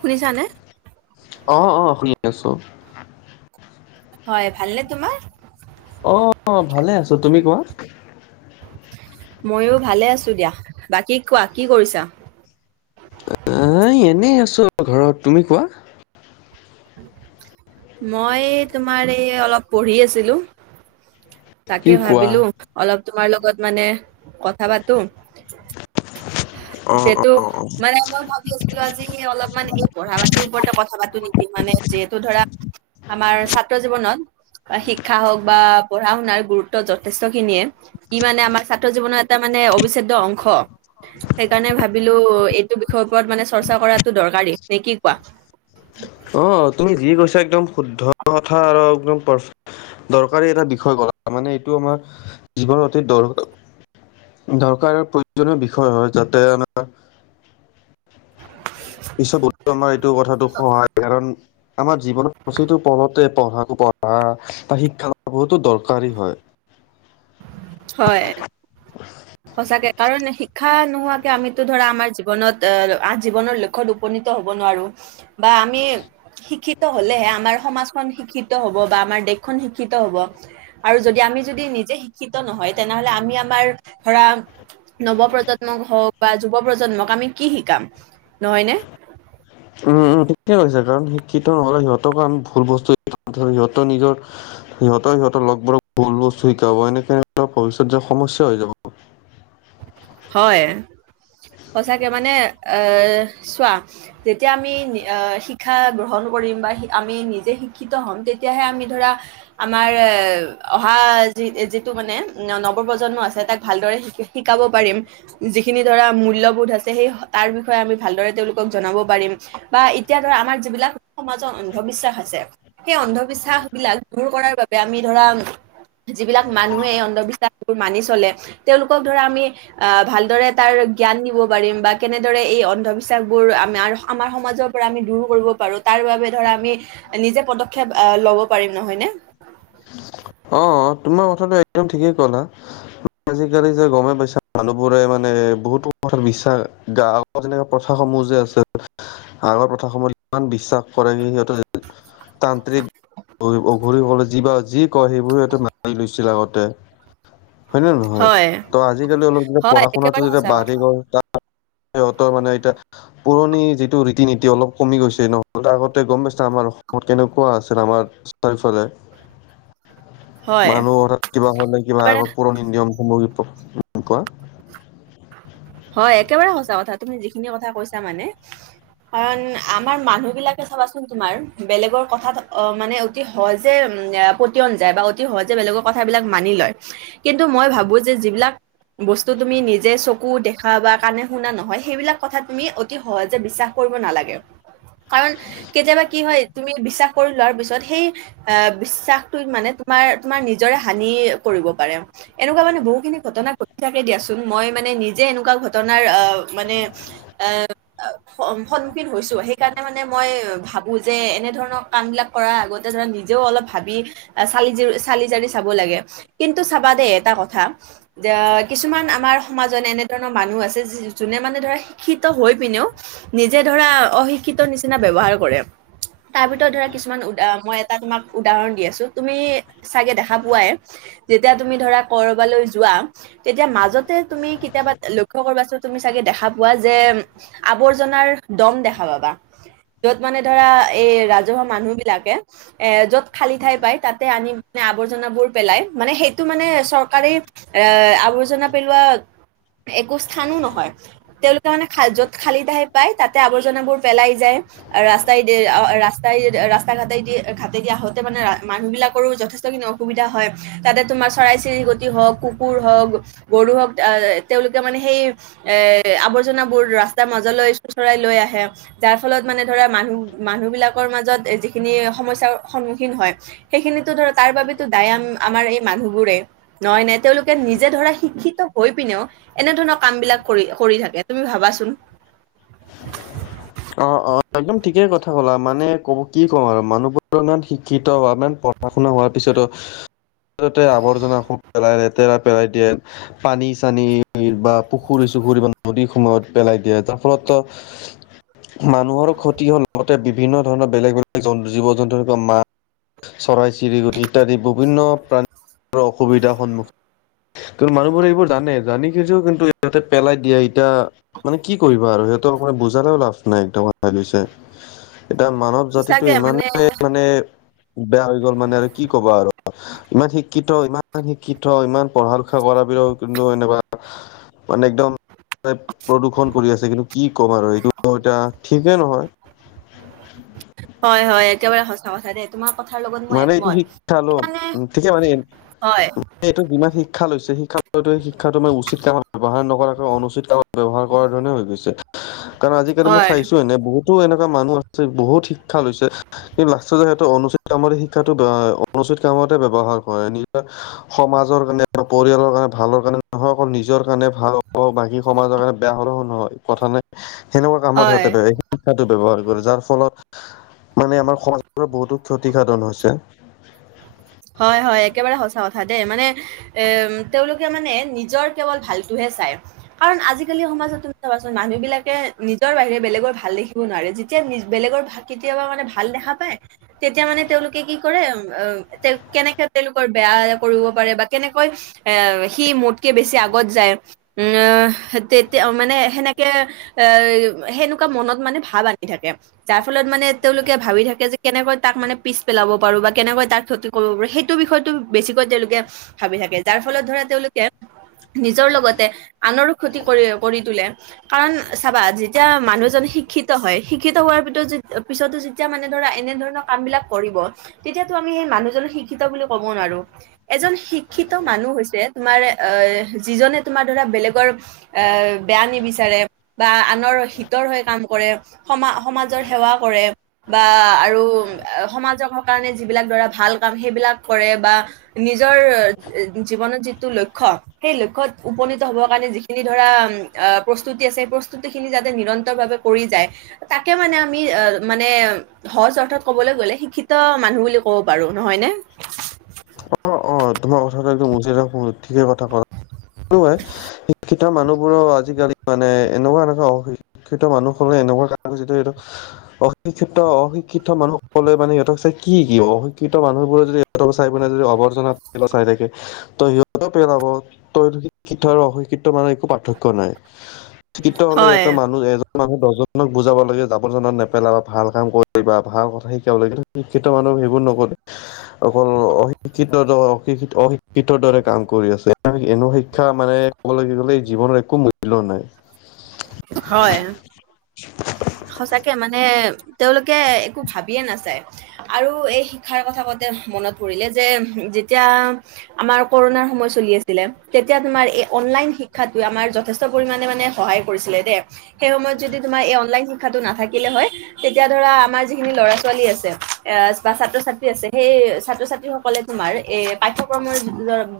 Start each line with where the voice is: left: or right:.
right: শুনিছানে?
left: অহ ', - অহ ', শুনি আছোঁ।
right: হয়, ভালনে তোমাৰ?
left: অঁ, ভালে আছো, তুমি কোৱা?
right: মইয়ো ভালে আছো দিয়া, বাকী কোৱা কি কৰিছা?
left: এ এনেই আছোঁ ঘৰত, তুমি কোৱা?
right: মই তোমাৰ এই অলপ পঢ়ি আছিলোঁ।
left: কি
right: তাকে
left: কোৱা
right: ভাবিলোঁ অলপ তোমাৰ লগত মানে- কথা পাতো,
left: অ
right: যিহেতু - মানে মই ভাবি আছিলোঁ আজি অলপমান এই পঢ়া পাতিৰ ওপৰতে কথা পাতো নেকি মানে যিহেতু ধৰা আমাৰ ছাত্ৰ জীৱনত শিক্ষা হওক বা পঢ়া শুনাৰ গুৰুত্ব যথেষ্ট খিনিয়ে। ই মানে আমাৰ ছাত্ৰ জীৱনৰ এটা মানে অবিচ্ছেদ্য অংশ। সেইকাৰণে ভাবিলো এইটো বিষয়ৰ ওপৰত মানে চৰ্চা কৰাটো দৰকাৰী, নে কি কোৱা?
left: অঁ, তুমি যি কৈছা একদম শুদ্ধ কথা আৰু একদম পাৰফেক্ট। দৰকাৰী এটা বিষয় কথা, মানে এইটো আমাৰ জীৱনৰ অতি দৰ- দৰকাৰ প্ৰয়োজনীয় বিষয় হয় যাতে আমাৰ - পিছত গুৰুত্বময় এইটো কথাটো সহায় কাৰণ- আমাৰ জীৱনৰ প্ৰতিটো পলতে পঢ়া বা শিক্ষা বহুতো দৰকাৰী হয়।
right: হয়, সচাকে কাৰণ- শিক্ষা নোহোৱাকে আমিতো ধৰা আমাৰ জীৱনত আহ জীৱনৰ লক্ষ্যত উপনীত হ'ব নোৱাৰোঁ। বা আমি শিক্ষিত হলেহে আমাৰ সমাজখন শিক্ষিত হ'ব বা আমাৰ দেশখন শিক্ষিত হব। আৰু যদি আমি যদি নিজে শিক্ষিত নহয় তেনেহলে আমি আমাৰ ধৰা নৱ প্ৰজন্মক হওক বা যুৱ প্ৰজন্মক আমি কি শিকাম, নহয় নে?
left: উম, উম, ঠিকেই হৈছে কাৰণ শিক্ষিত নহলে সিহঁতকো আমি ভুল বস্তু ধৰ সিহঁতৰ নিজৰ সিহঁতে সিহঁতৰ লগ বোৰ ভুল বস্তু শিকাব এনেক হ'লে টো ভবিষ্যত যে সমস্যা হৈ যাব।
right: হয়। সচাকে মানে এ চোৱা যেতিয়া আমি অ, শিক্ষা গ্ৰহণ কৰিম বা আমি নিজে শিক্ষিত হম তেতিয়াহে আমি ধৰা আমাৰ এ অহা যি যিটো মানে নৱপ্ৰজন্ম আছে তাক ভালদৰে শ শিকাব যিখিনি ধৰা মূল্যবোধ আছে সেই তাৰ বিষয়ে আমি ভাল তেওঁলোকক জনাব পাৰিম। বা এতিয়া ধৰা আমাৰ যিবিলাক সমাজৰ অন্ধবিশ্বাস আছে। সেই অন্ধবিশ্বাস বিলাক দূৰ কৰাৰ বাবে আমি ধৰা যিবিলাক মানুহে এই অন্ধবিশ্বাসবোৰ মানি চলে তেওঁলোকক ধৰা আমি আহ ভালদৰে তাৰ জ্ঞান দিব পাৰিম বা কেনেদৰে এই অন্ধবিশ্বাসবোৰ আম-আমাৰ সমাজৰ আমি দূৰ কৰিব পাৰো তাৰ বাবে ধৰা আমি নিজে পদক্ষেপ আহ ল'ব পাৰিম নহয় নে?
left: অ', তোমাৰ কথাটো একদম ঠিকেই কলা।
right: [inaudible]
left: আজিকালি যে গমে পাইছা মানুহ বোৰে মানে বহুতো কথা বিশাস গা তেনো প্ৰথাস সমূহ যে আছে, আগৰ প্ৰথাস সমূহ ইমান বিশ্বাস কৰে সিহঁত যে তান্ত্ৰিক অঘৰি সকলে যি বা যি ক সেইবোৰ এইটো মানী লৈছিল আগতে। হয় নে নহয়?
right: হয়।
left: ত' আজিকালি অলপ যেতিয়া
right: হয়
left: পঢ়া শুনাটো
right: একেবাৰে
left: যেতিয়া
right: সঁচা
left: বাঢ়ি
right: কথা।
left: গ'ল তাত সিহঁতৰ মানে এতিয়া পুৰণি যিটো ৰীতি নীতি অলপ কমি গৈছে নহলে ত আগতে গম পাইছা আমাৰ অসমত কেনেকুৱা আছিল আমাৰ চাৰিফালে।
right: হয়।
left: মানুহ অথাৎ কিবা হলে কিবা
right: একেবাৰে
left: আগৰ পুৰণি নিয়মসমূহ কুৱা?
right: হয়, একেবাৰে সঁচা কথা তুমি যিখিনি কথা কৈছা মানে। কাৰণ আমাৰ মানুহ বিলাকে চাবাচোন তোমাৰ, বেলেগৰ কথাত অ, মানে অতি সহজে পতিয়ন যায় বা অতি সহজে বেলেগৰ কথাবিলাক মানি লয়। কিন্তু মই ভাবো যে যিবিলাক বস্তু তুমি নিজ যে চকু দেখা বা কাণে শুনা নহয় সেইবিলাক কথা তুমি অতি সহজে বিশ্বাস কৰিব নালাগে। কাৰণ কেতিয়াবা কি হয় তুমি বিশ্বাস কৰি লোৱাৰ পিছত সেই আহ, বিশ্বাসটো মানে তোমাৰ-তোমাৰ নিজৰে হানি কৰিব পাৰে। এনেকুৱা মানে বহুখিনি ঘটনা ঘটি থাকে দিয়াচোন, মই মানে নিজে এনেকুৱা ঘটনাৰ আহ মানে আ সন্মুখীন হৈছোঁ সেইকাৰণে মানে মই ভাবোঁ যে এনেধৰণৰ কামবিলাক কৰাৰ আগত ধৰা নিজেও অলপ ভাবি চালি জ চালি জাৰি চাব লাগে। কিন্তু চাবা দেই এটা কথা, যে কিছুমান আমাৰ সমাজত এনেধৰণৰ মানুহ আছে যোনে মানে ধৰা শিক্ষিত হৈ পিনেও নিজে ধৰা অশিক্ষিত নিচিনা ব্যৱহাৰ কৰে তাৰ ভিতৰত ধৰা কিছুমান উদা মই এটা তোমাক উদাহৰণ দি আছো তুমি চাগে দেখা পোৱাই যেতিয়া তুমি ধৰা কৰবালৈ যোৱা তেতিয়া মাজতে তুমি কেতিয়াবা লক্ষ্য কৰিবাচোন তুমি চাগে দেখা পোৱা যে আৱৰ্জনাৰ দম দেখা পাবা। যত মানে ধৰা এই ৰাজহুৱা মানুহ বিলাকে এ য'ত খালী ঠাই পায় তাতে আনি আৱৰ্জনাবোৰ পেলাই, মানে সেইটো মানে চৰকাৰে এ আৱৰ্জনা পেলোৱা একো স্থানো নহয়, তেওঁলোকে মানে খাল য'ত খালি ঠাই পায় তাতে আৱৰ্জনাবোৰ পেলাই যায়। ৰাস্তাইদি ৰাস্তাই ৰাস্তা ঘাটে-ঘাটে দিয়া আহোতে মানে মানুহ বিলাকৰো যথেষ্টখিনি অসুবিধা হয় তাতে তোমাৰ চৰাই চিৰিকটি হওক কুকুৰ হওক গৰু হওক এ তেওঁলোকে মানে সেই এ আৱৰ্জনাবোৰ ৰাস্তাৰ মাজলৈ চোচৰাই লৈ আহে যাৰ ফলত মানে ধৰা মানুহ মানুহ বিলাকৰ মাজত যিখিনি সমস্যাৰ সন্মুখীন হয় সেইখিনিতো ধৰ তাৰ বাবেতো দায়াম আমাৰ এই মানুহবোৰে নহয় নে তেওঁলোকে নিজে ধৰা শিক্ষিত হৈ পিনেও এনেধৰণৰ কাম বিলাক কৰি কৰি থাকে তুমি ভাবাচোন
left: অ অ একদম ঠিকেই কথা ক'লা মানে ক'ব কি ক'ম আৰু মানুহবোৰো ইমান শিক্ষিত বা ইমান প পঢ়া শুনা হোৱাৰ পিছতো যতে ততে আৱৰ্জনা বোৰ পেলাই লেতেৰা পেলাই দিয়ে পানী চানী বা পুখুৰী চুখুৰী বা নদী সময়ত পেলাই দিয়ে তাৰ ফলত মানুহৰ ক্ষতি হোৱাৰ লগতে বিভিন্ন ধৰণৰ বেলেগ বেলেগ জ জীৱ জন্তুৰ বা মা চৰাই চিৰিকটি ইত্যাদি বিভিন্ন প্ৰাণীৰৰ অসুবিধাৰ সন্মুখীন কিন্তু মানুহবোৰে এইবোৰ জানে জানি বুজিও কিন্তু ইহতে পেলাই দিয়ে ইতিয়া মানে কি কৰিব আৰু সেটো অকমান বুজালেও লাভ নাই একদম ই লৈছে এতিয়া মানৱ
right: সঁচাকে
left: জাতিটো
right: মানে
left: ইমানেই মানে বেয়া হৈ গ'ল মানে আৰু কি ক'বা আৰু ইমান শিক্ষিত ইমান শিক্ষিত ইমান পঢ়া লিখা কৰা বিলাকো কিন্তু এনেকোৱা মানে একদম প্ৰদূষণ কৰি আছে কিন্তু কি ক'ম আৰু এইটো অ এতিয়া ঠিকেই নহয়
right: হয় হয় একেবাৰে সঁচা কথা দে তোমাৰ কথাৰ লগত মই
left: মানে এইটো
right: একমত
left: শিক্ষা ল
right: সেইকাৰণে
left: ঠিকে মানে
right: হয়
left: এইটো যিমান শিক্ষা লৈছে শিক্ষা লোৱাতো শিক্ষাটো আমাৰ উচিত কামত ব্যৱহাৰ নকৰাকৈ অনুচিত কামত ব্যৱহাৰ কৰাৰ ধৰণে হৈ গৈছে কাৰণ আজিকালি মই
right: হয়
left: চাইছো এনে বহুতো এনেকোৱা মানুহ আছে বহুত শিক্ষা লৈছে কিন্তু আচলতে সেইটো অনুচিত কামৰ শিক্ষাটো অনুচিত কামতে ব্যৱহাৰ কৰে নিজৰ সমাজৰ কাৰণে পৰিয়ালৰ কাৰণে ভালৰ কাৰণে নহয় অকল নিজৰ কাৰণে ভাল বাকী সমাজৰ কাৰণে বেয়া সলোহু নহয় কথা নাই সেনেকোৱা কামত
right: হয়
left: সিহঁতে শিক্ষাটো ব্যৱহাৰ কৰে যাৰ ফলত মানে আমাৰ সমাজবোৰৰ বহুতো ক্ষতি সাধন হৈছে
right: হয় হয় একেবাৰে সঁচা কথা দেই মানে এ তেওঁলোকে মানে নিজৰ কেৱল ভালটোহে চায় কাৰণ আজিকালি সমাজত তুমি চাবাচোন মানুহ বিলাকে নিজৰ বাহিৰে বেলেগৰ ভাল দেখিব নোৱাৰে যেতিয়া বেলেগৰ ভাল কেতিয়াবা মানে ভাল দেখা পায় তেতিয়া মানে তেওঁলোকে কি কৰে অ তেওঁক কেনেকে তেওঁলোকৰ বেয়া কৰিব পাৰে বা কেনেকৈ এ সি মোতকে বেছি আগত যায়। উম তেতিয়া মানে সেনেকে এই সেনেকোৱা মনত মানে ভাৱ আনি থাকে যাৰ ফলত মানে তেওঁলোকে ভাবি থাকে যে কেনেকৈ তাক মানে পিছ পেলাব পাৰো বা কেনেকৈ তাক ক্ষতি কৰিব পাৰে সেইটো বিষয়তো বেছিকৈ তেওঁলোকে ভাবি থাকে যাৰ ফলত ধৰা তেওঁলোকে নিজৰ লগতে আনৰো ক্ষতি কৰি কৰি তোলে কাৰণ চাবা যেতিয়া মানুহজন শিক্ষিত হয় শিক্ষিত হোৱাৰ ভিতত য পিছতো য যেতিয়া মানে ধৰা এনে ধৰণৰ কামবিলাক কৰিব তেতিয়াতো আমি সেই মানুহজনক শিক্ষিত বুলি ক'বও নোৱাৰো এজন শিক্ষিত মানুহ হৈছে তোমাৰ এ যিজনে তোমাৰ ধৰা বেলেগৰ এ বেয়া নিবিচাৰে বা আনৰ হিতৰ হৈ কাম কৰে সমা সমাজৰ সেৱা কৰে। বা আৰু সমাজৰ কাৰণে যিবিলাক ধৰা ভাল কাম সেইবিলাক কৰে বা নিজৰ জীৱনত যিটো লক্ষ্য সেই লক্ষ্যত উপনীত হব কাৰণে যিখিনি ধৰা প্ৰস্তুতি আছে সেই প্ৰস্তুতি খিনি যাতে নিৰন্তৰ ভাৱে কৰি যায় তাকে মানে আমি মানে সহজ অৰ্থ কবলৈ গলে শিক্ষিত মানুহ বুলি কব পাৰো নহয় নে?
left: অ', অ', তোমাৰ কথাটো একদ উচিত দেখোন ঠিকে কথা কলা লোৱা [unintelligible] শিক্ষা মানুহবোৰৰ আজিকালি মানে এনেকুৱা এনেকুৱা অ শিক্ষিত মানুহ হলে এনেকুৱা কাৰণ যিটো এইটো অশিক্ষিত অশিক্ষিত মানুহসকলে মানে সিহঁতক চাই কি শিকিব? শিক্ষিত মানুহবোৰে যদি সিহঁতক চাই পিনে যদি আৱৰ্জনাত পোলোৱা চাই থাকে ত' সিহঁতও পেলাব, ত' শিক্ষিত আৰু অশিক্ষিত মানে একো পাৰ্থক্য নাই। শিক্ষিত হলে
right: হয়
left: সিহঁতৰ মানুহ এজন মানুহ দছজনক বুজাব লাগে জাবৰ জনন নেপেলাবা, ভাল কাম কৰিবা, ভাল কথা শিকাব লাগে, কিন্তু শিক্ষিত মানুহ সেইবোৰ নকৰে। অকল অশিক্ষিত দ অশিক্ষি-অশিক্ষিত দৰে কাম কৰি আছে। এনো শিক্ষা মানে ক'বলৈ গ'লে জীৱনৰ একো মূল্য নাই।
right: হয়, সঁচাকে মানে তেওঁলোকে একো ভাবিয়ে নাচায়। আৰু এই শিক্ষাৰ কথা কওঁতে মনত পৰিলে, যে যেতিয়া আমাৰ কৰোণাৰ সময় চলি আছিলে, তেতিয়া তোমাৰ এই অনলাইন শিক্ষাতোয়ে আমাৰ যথেষ্ট পৰিমাণে মানে সহায় কৰিছিলে দে। সেই সময়ত যদি তোমাৰ এই অনলাইন শিক্ষাটো নাথাকিলে হয় তেতিয়া ধৰা আমাৰ যিখিনি ল'ৰা-ছোৱালী আছে, এ বা ছাত্ৰ-ছাত্ৰী আছে সেই ছাত্ৰ-ছাত্ৰী সক কলে তোমাৰ এই পাঠ্যক্ৰমৰ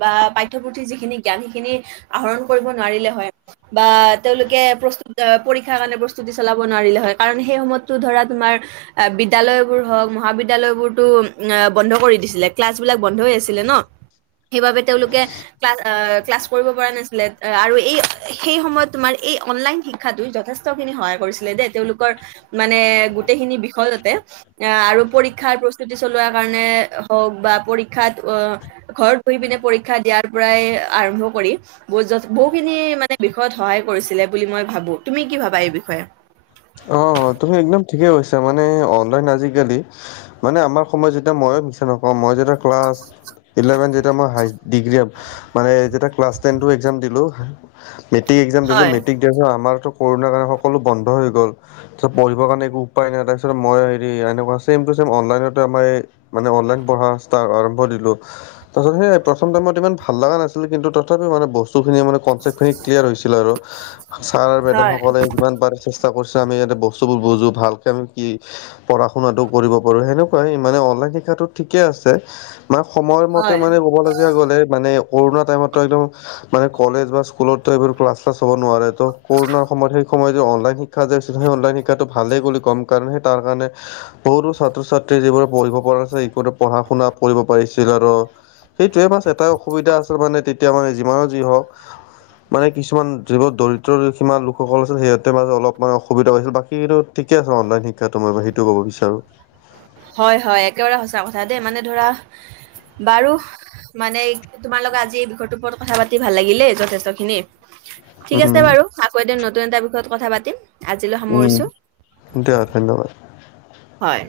right: বা পাঠ্যপুথিৰ যিখিনি জ্ঞান সেইখিনি আহৰণ কৰিব নোৱাৰিলে হয়, বা তেওঁলোকে প্ৰস্তু আ পৰীক্ষাৰ কাৰণে প্ৰস্তুতি চলাব নোৱাৰিলে হয়, কাৰণ সেই সময়তটো ধৰা তোমাৰ আ বিদ্যালয়বোৰ হওক মহাবিদ্যলয়বোৰতো আ বন্ধ কৰি দিছিলে। ক্লাছ বিলাক বন্ধ হৈ আছিলে ন, সেইবোবে তেওঁলোকে ক্লাছ আ ক্লাছ কৰিব পৰা নাছিলে আ-আৰু এই সেই সময়ত তোমাৰ এই অনলাইন শিক্ষা যথেষ্ট খিনি সহায় কৰিছিলে দেই, তেওঁলোকৰ মানে গোটেইখিনি বিষয়াতে আহ আৰু পৰীক্ষাৰ প্ৰস্তুতি চলোৱা কাৰণে হওক বা পৰীক্ষাত অ ঘৰত বহি পিনে পৰীক্ষা দিয়াৰ পৰাই আৰম্ভ কৰি, বহু জচ বহুখিনি মানে বিষয়ত সহায় কৰিছিলে বুলি মই ভাবো। তুমি কি ভাবা এই বিষয়ে?
left: অহ', তুমি একদম ঠিকেই কৈছা মানে অনলাইন আজিকালি', মানে আমাৰ সময়ত যেতিয়া মইয়ো মিছা নকওঁ, মই যেতিয়া ক্লাছ', ইলেভেন যেতিয়া মই হাই, ডিগ্ৰী মানে যেতিয়া ক্লাছ টেনটো এক্সাম দিলোঁ', মেট্ৰিক এক্সাম দিলোঁ,
right: হয়
left: মেট্ৰিক দিয়াৰ পিছত আমাৰটো কৰোণাৰ কাৰণ সকলো বন্ধ হৈ গ'ল', হৈ গ'ল, ত' পঢ়িবৰ কাৰণে একো উপায় নাই তাৰপিছতে মই হেৰি এনেকুৱা চেম-টো-চেম, অনলাইনতে আমাৰ এই', মানে অনলাইন পঢ়া ষ্টাৰ, আৰম্ভ দিলোঁ ', তাৰপিছত সেই প্ৰথম টাইমত ইমান ভাল লাগা নাছিলে কিন্তু তথাপি মানে বস্তুখিনি মানে কনচেপ্ট', খিনি ক্লিয়াৰ হৈছিল আৰু, ছাৰ-মেডাম
right: হয়
left: সকলে যিমান পাৰে', চা কৰছে আমি যাতে বস্তুবোৰ বুজো, ভালকে আমি কি', পঢ়া- শুনাটো কৰিব পাৰোঁ, সেনেকুৱাই মানে অনলাইন শিক্ষাটো ঠিকে আছে', মানে সময় মতে
right: হয়
left: মানে ক'বলগীয়া গ'লে মানে কৰোণা টাইমত একদম', মানে কলেজ বা স্কুলত এইবোৰ ক্লাছ-চলাছ হ'ব নোৱাৰে, ত' কৰোণাৰ সময়ত সেই সময়ত যে অনলাইন শিক্ষা', শিক্ষা যে আছে, সেই অনলাইন শিক্ষাটো ভালেই বুলি কম কাৰণ সেই তাৰ কাৰণে', বহুতো ছাত্ৰ-ছাত্ৰী যিবোৰৰে পঢ়িব পৰা আছে সিহঁতে পঢ়া-শুনা কৰিব পাৰিছিলে আৰু', সেইটোৱে, বাছ এটাই অসুবিধা আছিল মানে তেতিয়া মানে যিমানো যি হওঁক', মানে কিছুমান, যিবোৰ দৰিদ্ৰ সীমাৰ লোকসকল আছিল সিহঁতে মানে অলপ', মানে অসুবিধা হৈছিল, বাকী ত', ঠিকে আছে অনলাইন শিক্ষাটো মই সেইটো ক'ব বিচাৰোঁ',
right: হয়', - হয়', একেবাৰে সঁচা কথা দেই মানে ধৰা, বাৰু', মানে এই', তোমাৰ লগত আজি এই বিষয়টোৰ ওপৰত কথা পাতি ভাল লাগিলে যথেষ্ট খিনি', ঠিক আছে বাৰু, আকৌ এদিন নতুন এটা বিষয়ত কথা পাতিম', আজিলৈ
left: উম,
right: সামৰিছো
left: দিয়া ধন্যবাদ',
right: হয়',